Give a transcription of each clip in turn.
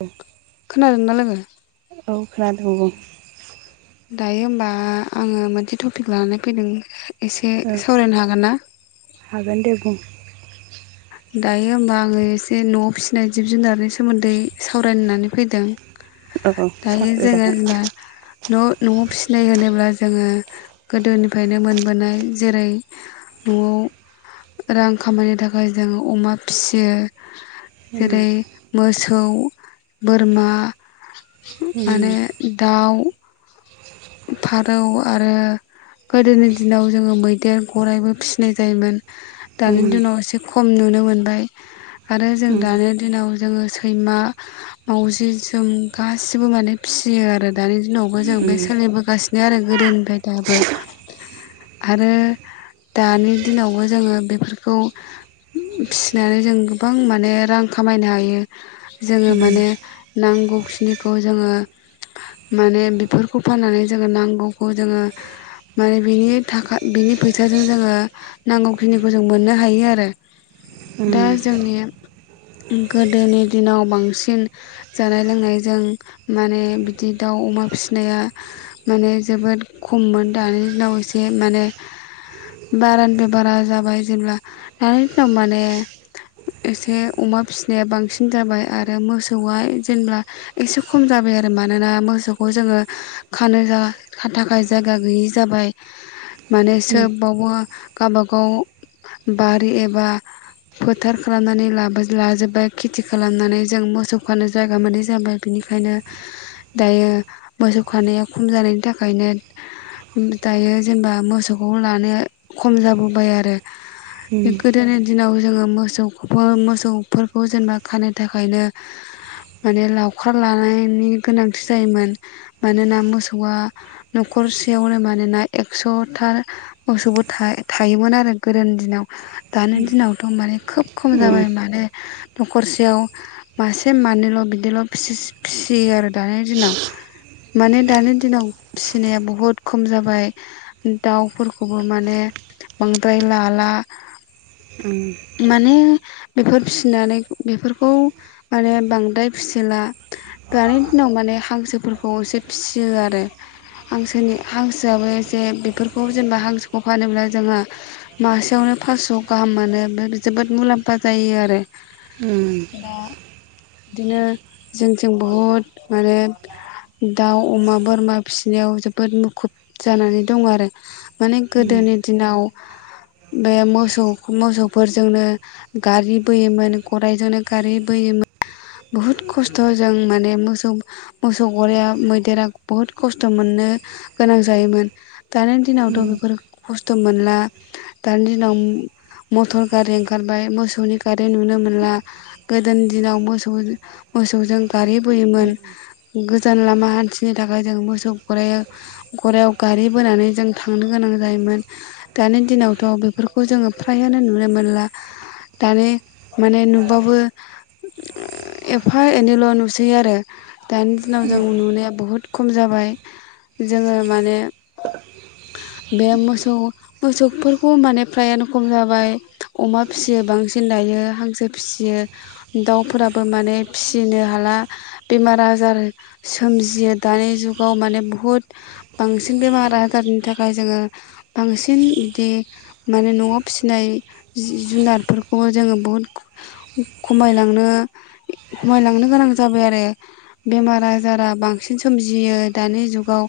औ खोनादोंना लोगो? [unintelligible] दायो होमबा आङो मोनसे टपिक लानानै फैदों। एसे ओ सावरायनो हागोन ना हागोन दे बुं दायो होमबा आङो एसे न'आव फिसिनाय जिब जुनारनि सोमोन्दै सावरायनानै फैदों। औ औ दायो जोंङो सावरायजागोन होनबा न' न'आव फिसिनाय होनोब्ला जोङो गोदोनिफ्रायनो मोनबोनाय जेरै न'आव रां खामायनो थाखाय जोङो अमा फिसियो उम जेरै मोस मोसौ, बोरमा उम माने दाउ फारौ आरो गोदोनि दिनाव जोङो मैदेर गराइबो फिसिनाय जायोमोन। दानि उम दिनाव इसे खम नुनो मोनबाय आरो जों उम दानो दिनाव जोङो सैमा मावजि जोम गासिबो माने फिसियो आरो दानि दिनावबो जों बे उम उम सोलिबोगासिनो आरो गोदोनिफ्राय दाबो आरो दानि दिनावबो जोङो बेफोरखौ फिसिनानै जों गोबां माने रां खामायनो हायो। जोङो उम माने नांगौखिनिखौ जोङो माने बे खौ फाननानै जोङो नांगौखौ जोङो माने बिनि थाखा बिनि फैसाजों जोङो नांगौखिनिखौ जों मोननो हायो आरो उम दा जोंनि गोदोनि दिनाव बांसिन जानाय लोंनायजों माने बिदि दाउ अमा फिसि फिसिनाया माने जोबोद खममोन दानि दिनाव एसे माने बारानिफ्राय बारा जाबाय जेनेब्ला दानि दिनाव माने एसे अमा फिसिनाया बांसिन जाबाय आरो मोसौआ जेबब्ला एसे खम जाबाय आरो मानोना मोसौखौ जोङो खानो थाखाय जायगा गैयि जाबाय माने सोबावबो गबागाव बारि एबा फोथार खालामनानै लाजोबबाय खेथि खालामनानै जों मोसौ खानो जायगा मोनै जाबाय बिनिखायनो दायो मोसौ खानाया खम जानायनि थाखायनो दायो जेनेबा मोसौखौ लानाया खम जाबोबाय आरो। बे गोदोनि दिनाव जोङो मोसौ मोसौफोरखौ जेनेबा खानो थाखायनो माने लावखार लानायनि गोनांथि जायोमोन। मानोना मोसौआ न'खरसेयावनो मानोना एक्स'था मोसौबो थायोमोन आरो गोदोनि दिनाव दानि दिनावथ' माने खोब खम जाबाय माने नखरसेयाव मासे मानैल' बिदिल' फिसियो आरो दानि दिनाव। माने दानि दिनाव फिसिनाया बहुद खम जाबाय दाउफोरखौबो माने बांद्राय लाला माने [inaudible] बेफोर फिनानै बेफोरखौ माने बांद्राय फिसिला दानि दिनाव माने हांसोफोरखौ एसे फियो आरो हांसोनि हांसोआबो एसे बेफोरखौ जेनेबा हांसोखौ फानोब्ला जोंहा मासेयावनो फास्स' गाहाम मोनो बे जोबोद मुलाम्फा जायो आरो उम दा बिदिनो जोंथिं बहुद माने दाउ अमा बोरमा फिसिनायाव जोबोद मुखुब जानानै दं आरो। माने गोदोनि दिनाव बे मोसौ मोसौफोरजोंनो गारि बोयोमोन गरायजोंनो गारि बोयोमोन। बुहुद खस्थ'जों माने मोसौ मोसौ गरायआ मैदेरा बुहुद खस्थ' मोननो गोनां जायोमोन। दानि दिनावथ' बेफोर खस्थ स्थ' मोनला दानि दिनाव मटर गारि ओंखारबाय मोसौनि गारि नुनो मोनला गोदोनि दिनाव मोसौ मोसौजों गारि उम बोयोमोन गोजान लामा हान्थिनो थाखाय जों मोसौ गरायाव गरायाव गारि बोनानै जों थांनो गोनां जायोमोन दानि दिनावथ' बेफोरखौ जोङो फ्राय आनो नुनो मोनला दानि माने नुबाबो एफा एनैल' नुसै आरो दानि दिनाव उम जों नुनाया बुहुत खम जाबाय जोङो माने बे मोसौ मोसौफोरखौ माने फ्रायानो खम जाबाय अमा फिसियो बांसिन दायो हांसो फिसियो दाउफोरा बो माने फिसिनो हाला बेमार आजार सोमजियो दानि जुगाव माने बुहुद बांसिन बेमार आजारनि थाखाय जोङो बांसिन बिदि माने न'आव फिसिनाय जि जुनारफोरखौबो जोङो बुहुद खमायलांनो खमायलांनो गोनां जाबाय आरो बेमार आजारा बांसिन सोमजियो दानि जुगाव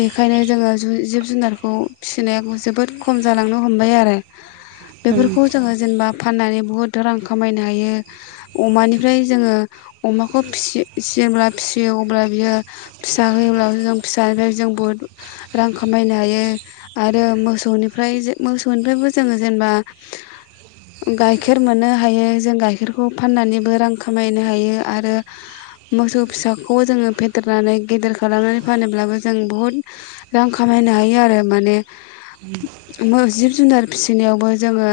बेखायनो जोङो जिब जुनारखौ फिसिनाया जोबोद खम जालांनो हमबाय आरो। बेफोरखौ जोङो जेनेबा फाननानै बहुद रां खामायनो हायो। अमानिफ्राय जोङो अमाखौ फिसि फिसियो अब्ला बियो फिसा होयोब्लाबो जों फिसानिफ्राय जों बुहुद रां खामायनो हायो आरो मोसौनिफ्राय मोसौनिफ्रायबो जोङो जेनबा गाइखेर मोननो हायो जों गाइखेरखौ फाननानैबो रां खामायनो हायो आरो मोसौ फिसाखौ जोङो फेदेरनानै गेदेर खालामनानै फानोब्लाबो जों बहुद रां खामायनो हायो आरो माने। मो जिब जुनार फिसिनायावबो जोङो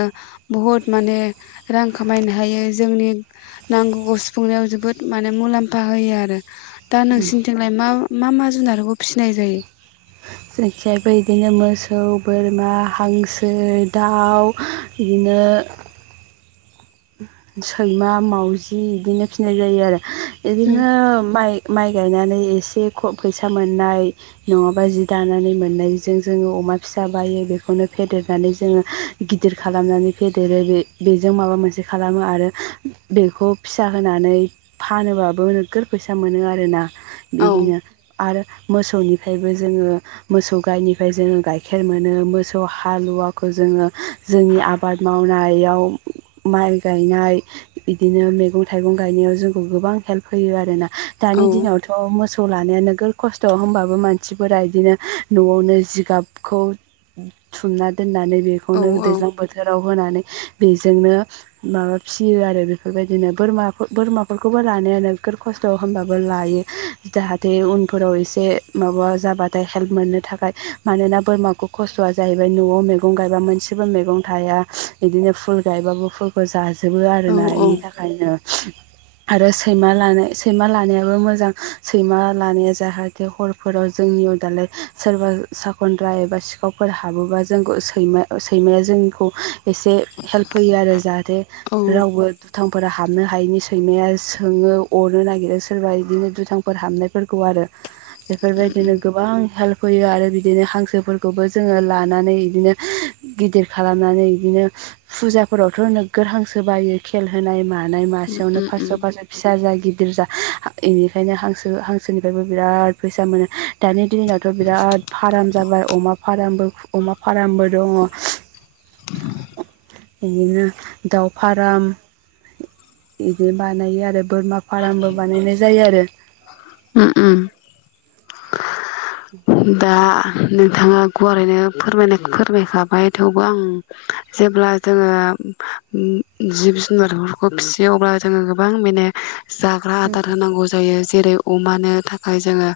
बहुद माने रां खामायनो हायो जोंनि नांगौखौ सुफुंनायाव जोबोद माने मुलाम्फा होयो आरो। दा जोंनिथिंजायबो नोंसिनिथिंलाय मा मा मा जुनारखौ फिसिनाय जायो? जेखिजायबो बिदिनो मोसौ बोरमा हांसो दाउ इदिनो सैमा मावजि इदिनो फिनाय जायो आरो। इदिनो माइ माइ गायनानै एसे फैसा मोननाय नङाबा जि दानानै मोननायजों जोङो अमा फिसा बायो बेखौनो फेदेरनानै जोङो गिदिर खालामनानै फेदेरो बे बेजों माबा मोनसे खालामो आरो बेखौ फिसा होनानै फानोबाबो नोगोद फैसा मोनो आरोना। औ बेदिनो आरो मोसौनिफ्रायबो जोङो मोसौ गायनिफ्राय जोङो गाइखेर मोनो मोसौ हालुवाखौ जोङो जोंनि आबाद मावनायाव माइ गायनाय बिदिनो मैगं थाइगं गायनायाव जोंखौ गोबां हेल्प होयो आरो ना। औ दानि दिनावथ' मोसौ खौ लानो नोगोर खस्थ' होमबाबो मानसिफोरा बिदिनो न'आवनो जिगाबखौ थुमना दोननानै औ बेखौनो दैज्लां बोथोराव होनानै बेजोंनो माबा फिसियो आरो बेफोरबायदिनो बोरमा बोरमाफोरखौबो लानायानो बिफोर खस्थ' होनबाबो लायो जाहाथे उनफोराव एसे माबा जाबाथाय हेल्प मोननो थाखाय मानोना बोरमाखौ खस्थ'आ जाहैबाय न'आव मैगं गायबा मोनसेबो मैगं थाया इदिनो फुल गायबाबो फुलखौ जा जोबो आरोना औ इनि थाखायनो। आरो सैमा लानाय सैमा लानायाबो मोजां सैमा लानाया जाहाथे हरफोराव जोंनियाव दालाय सोरबा साखनद्रा एबा सिखावफोर हाबोबा जोंखौै सैमा सैमाया जोंखौ एसे हेल्प होयो आरो। जाहाथे औ रावबो दुथां फोरा हाबनो हायैनि सैमाया सोङो अरनो नागिरो सोरबा बिदिनो दुथांफोर हाबनायफोरखौ आरो। बेफोरबायदिनो गोबां हेल्प फैयो आरो बिदिनो हांसोफोरखौबो जोङो लानानै बिदिनो गिदिर खालामनानै बिदिनो फुजाफोराव नोगोर हांसो बायो खेल होनाय मा मानाय उम मासेयावनो उम उम फास्स' फास्स' फिसा जायो। गिदिर जा इनिखायनो हांसो हांसोनिफ्रायबो बिराद फैसा मोनो दानि दिनावथ' बिराद फाराम जाबाय अमा फाराम अमा फारामबो दङ बिदिनो दाव फाराम बिदि बानायो आरो बोरमा फारामबो बानायनाय जायो आरो। ओम ओम। दा नोंथाङा गुवारैनो फोरमाय फोरमायखाबाय थेवबो आं जेब्ला जोङो जिब जुनारफोरखौ फिसियो अब्ला जोङो गोबां माने जाग्रा आदार होनांगौ जायो जेरै अमानो थाखाय जोङो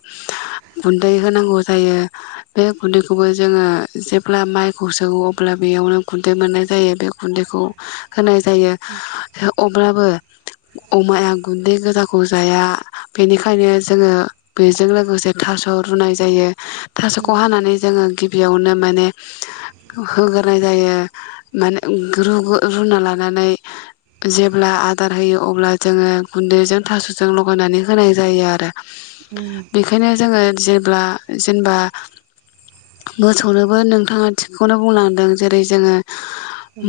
गुन्दै होनांगौ जायो बे गुन्दैखौबो जोङो जेब्ला माइखौ सौवो अब्ला बेयावनो गुन्दै मोननाय जायो बे गुन्दैखौ होनाय जायो। अब्लाबो अमाया गुन्दै गोजाखौ जाया बेनिखायनो जोङो बेजों लोगोसे थास' रुनाय जायो। थास'खौ हानानै जोङो बेयावनो माने होग्रोनाय जायो माने रु-रुना लानानै जेब्ला आदार होयो अब्ला जोङो गुन्दैजों थास'जों लगायनानै होनाय जायो आरो। उम उम बेखायनो जोङो जे जेब्ला जेनेबा मोसौनोबो नोंथाङा थिगखौनो बुंलांदों जेरै जोङो उम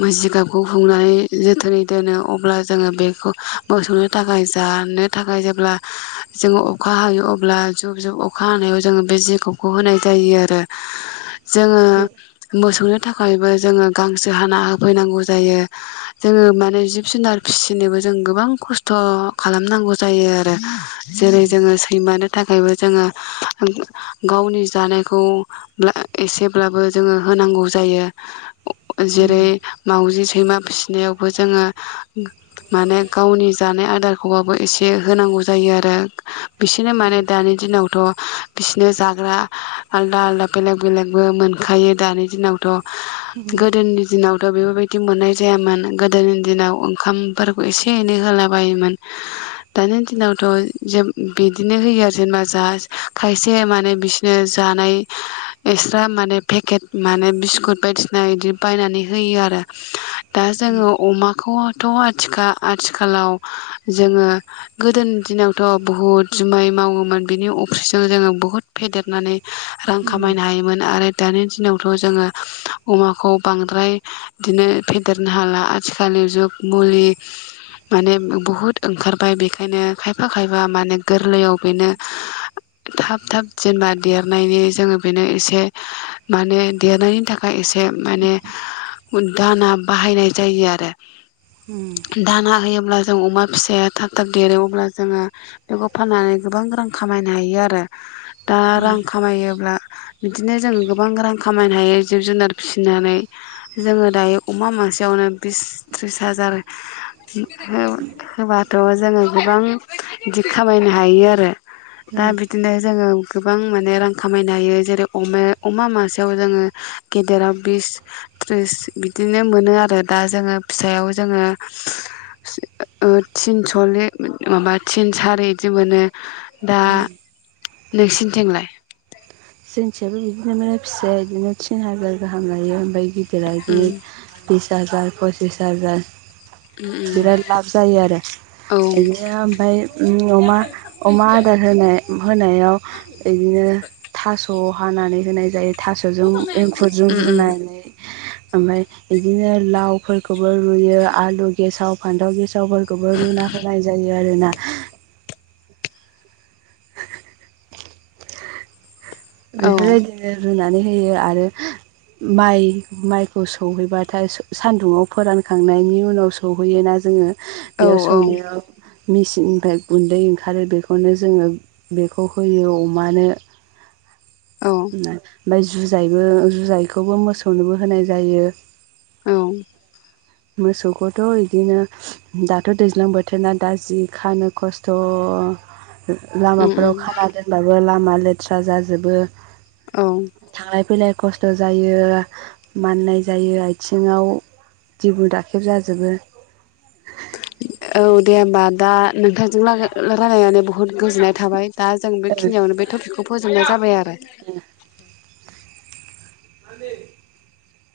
मजिगाब गफुंनानै जोथोनै दोनो अब्ला जोङो बेखौ मोसौनो थाखाय जानो थाखाय जेब्ला जोङो अखा हायो अब्ला जुब जुब अखा अखा हानायाव जोङो बे जिखौखौ होनाय जायो आरो। जोङो जे मोसौनो थाखायबो जोङो गांसो हाना होफैनांगौ जायो जोङो माने जिब जुनार फिसिनोबो जों गोबां खस्थ' खालामनांगौ जायो आरो। जेरै जोङो सैमानो नों थाखायबो जोङो गावनि जानायखौ एसेब्लाबो जोङो होनांगौ जायो। उम जेरै माउजि सै सैमा फिसिनायावबो जोङो माने गावनि जानाय आदारखौबाबो एसे होनांगौ जायो आरो। बिसोरनो माने दानि दिनाव थ' बिसिनो जाग्रा आलदा आलदा बेलेक बेलेगबो मोनखायो दानि दिनावथ' उम गोदोनि दिनाव थ' बेफोरबायदि मोननाय जायामोन गोदोनि दिनाव ओंखामफोरखौ एसे एनै होलाबायोमोन दानि दिनावथ' ज बिदिनो होयो आरो जेनेबा जा खायसे माने बिसिनो जानाय एक्सट्रा माने पेकेट माने बिस्कुट बायदिसिना बिदि बायनानै होयो आरो। दा जोङो अमाखौ थ' आथिखा-आथिखालाव जोङो गोदोनि दिनावथ' बुहुद जुमाय मावोमोन बिनि ओंख्रिजों जोङो बुहुत फेदेरनानै रां उम खामायनो हायोमोन आरो दानि दिनावथ' जोङो अमाखौ बांद्राय बिदिनो फेदेरनो हाला आथिखालनि जुग मुलि माने बहुद ओंखारबाय बेखायनो खायफा खायफा माने गोरलैयाव बेनो थाब थाब जेनेबा देरनायनि जोङो बेनो एसे माने देरनायनि थाखाय एसे माने दाना बाहायनाय जायो आरो उम दाना होयोब्ला जों अमा फिसाया थाब थाब देरो अब्ला जोङो बेखौ फाननानै गोबां रां खामायनो हायो आरो दा उम रां खामायोब्ला बिदिनो जों गोबां रां खामायनो हायो जिब जुनार फिसिनानै जोङो दायो अमा मासेयावनो बिस थ्रिस हाजार हो होबाथ' जोङो गोबां बिदि खामायनो हायो आरो दा उम बिदिनो जोङो गोबां माने रां खामायनो हायो जेरैम अमा-अमा मासेयाव जोङो गेदेराव बिस थ्रिस बिदिनो मोनो आरो दा जोङो फिसायाव जोङो थिन सललि ओ माबा थिन सारि बिदि मोनो दा नोंसिनिथिंलाय? जोंथिजायबो बिदिनो मोनो फिसाया बिदिनो थिन हाजार गाहाम लायो ओमफ्राय गिदि दिरा उम बिदिनो बिस हाजार पसिस हाजार उम बिराद लाब जायो आरो उम औ बिदिनो ओमफ्राय अमा अमा आदार होनाय होनायाव इदिनो थास' हानानै होनाय जायो थास'जों एंखुरजों उम उम रुनानै ओमफ्राय बिदिनो लावफोरखौबो रुयो आलु गेसाव फान्थाव गेसाव‌ सावफोरखौबो रुना होनाय जायो आरोना औ बेफोरबायदिनो रुनानै हो होयो आरो माइ माइखौ सौहैबाथाय सान्दुंआव फोरानखांनायनि उनाव सौहैयोना जोङो औ बेयाव औ सौनायाव मेसिननिफ्राय गुन्दै ओंखारो बेखौनो जोङो बेखौ होयो अमानो [unintelligible] औ ओमफ्राय जुजायबो जुजायखौबो मोसौनोबो होनाय जायो औ मोसौखौथ' बिदिनो दाथ' दैज्लां बोथोरा दा जि खानो खस्थ' उम लामाफोराव उम खाना दोनबाबो लामा मा लेथ्रा जाजो बो औ थांलाय फैलाय खस्थ' जायो माननाय जायो आथिङाव दिगुन राखेब जाजोबो। औ दे होमबा दा नोंथांजों राय- रायलायनानै बहुद गोजोननाय थाबाय। दा जों जाजोबो बेखिनियावनो बे टपिकखौ फोजोबनाय जाबाय आरो। [inaudible]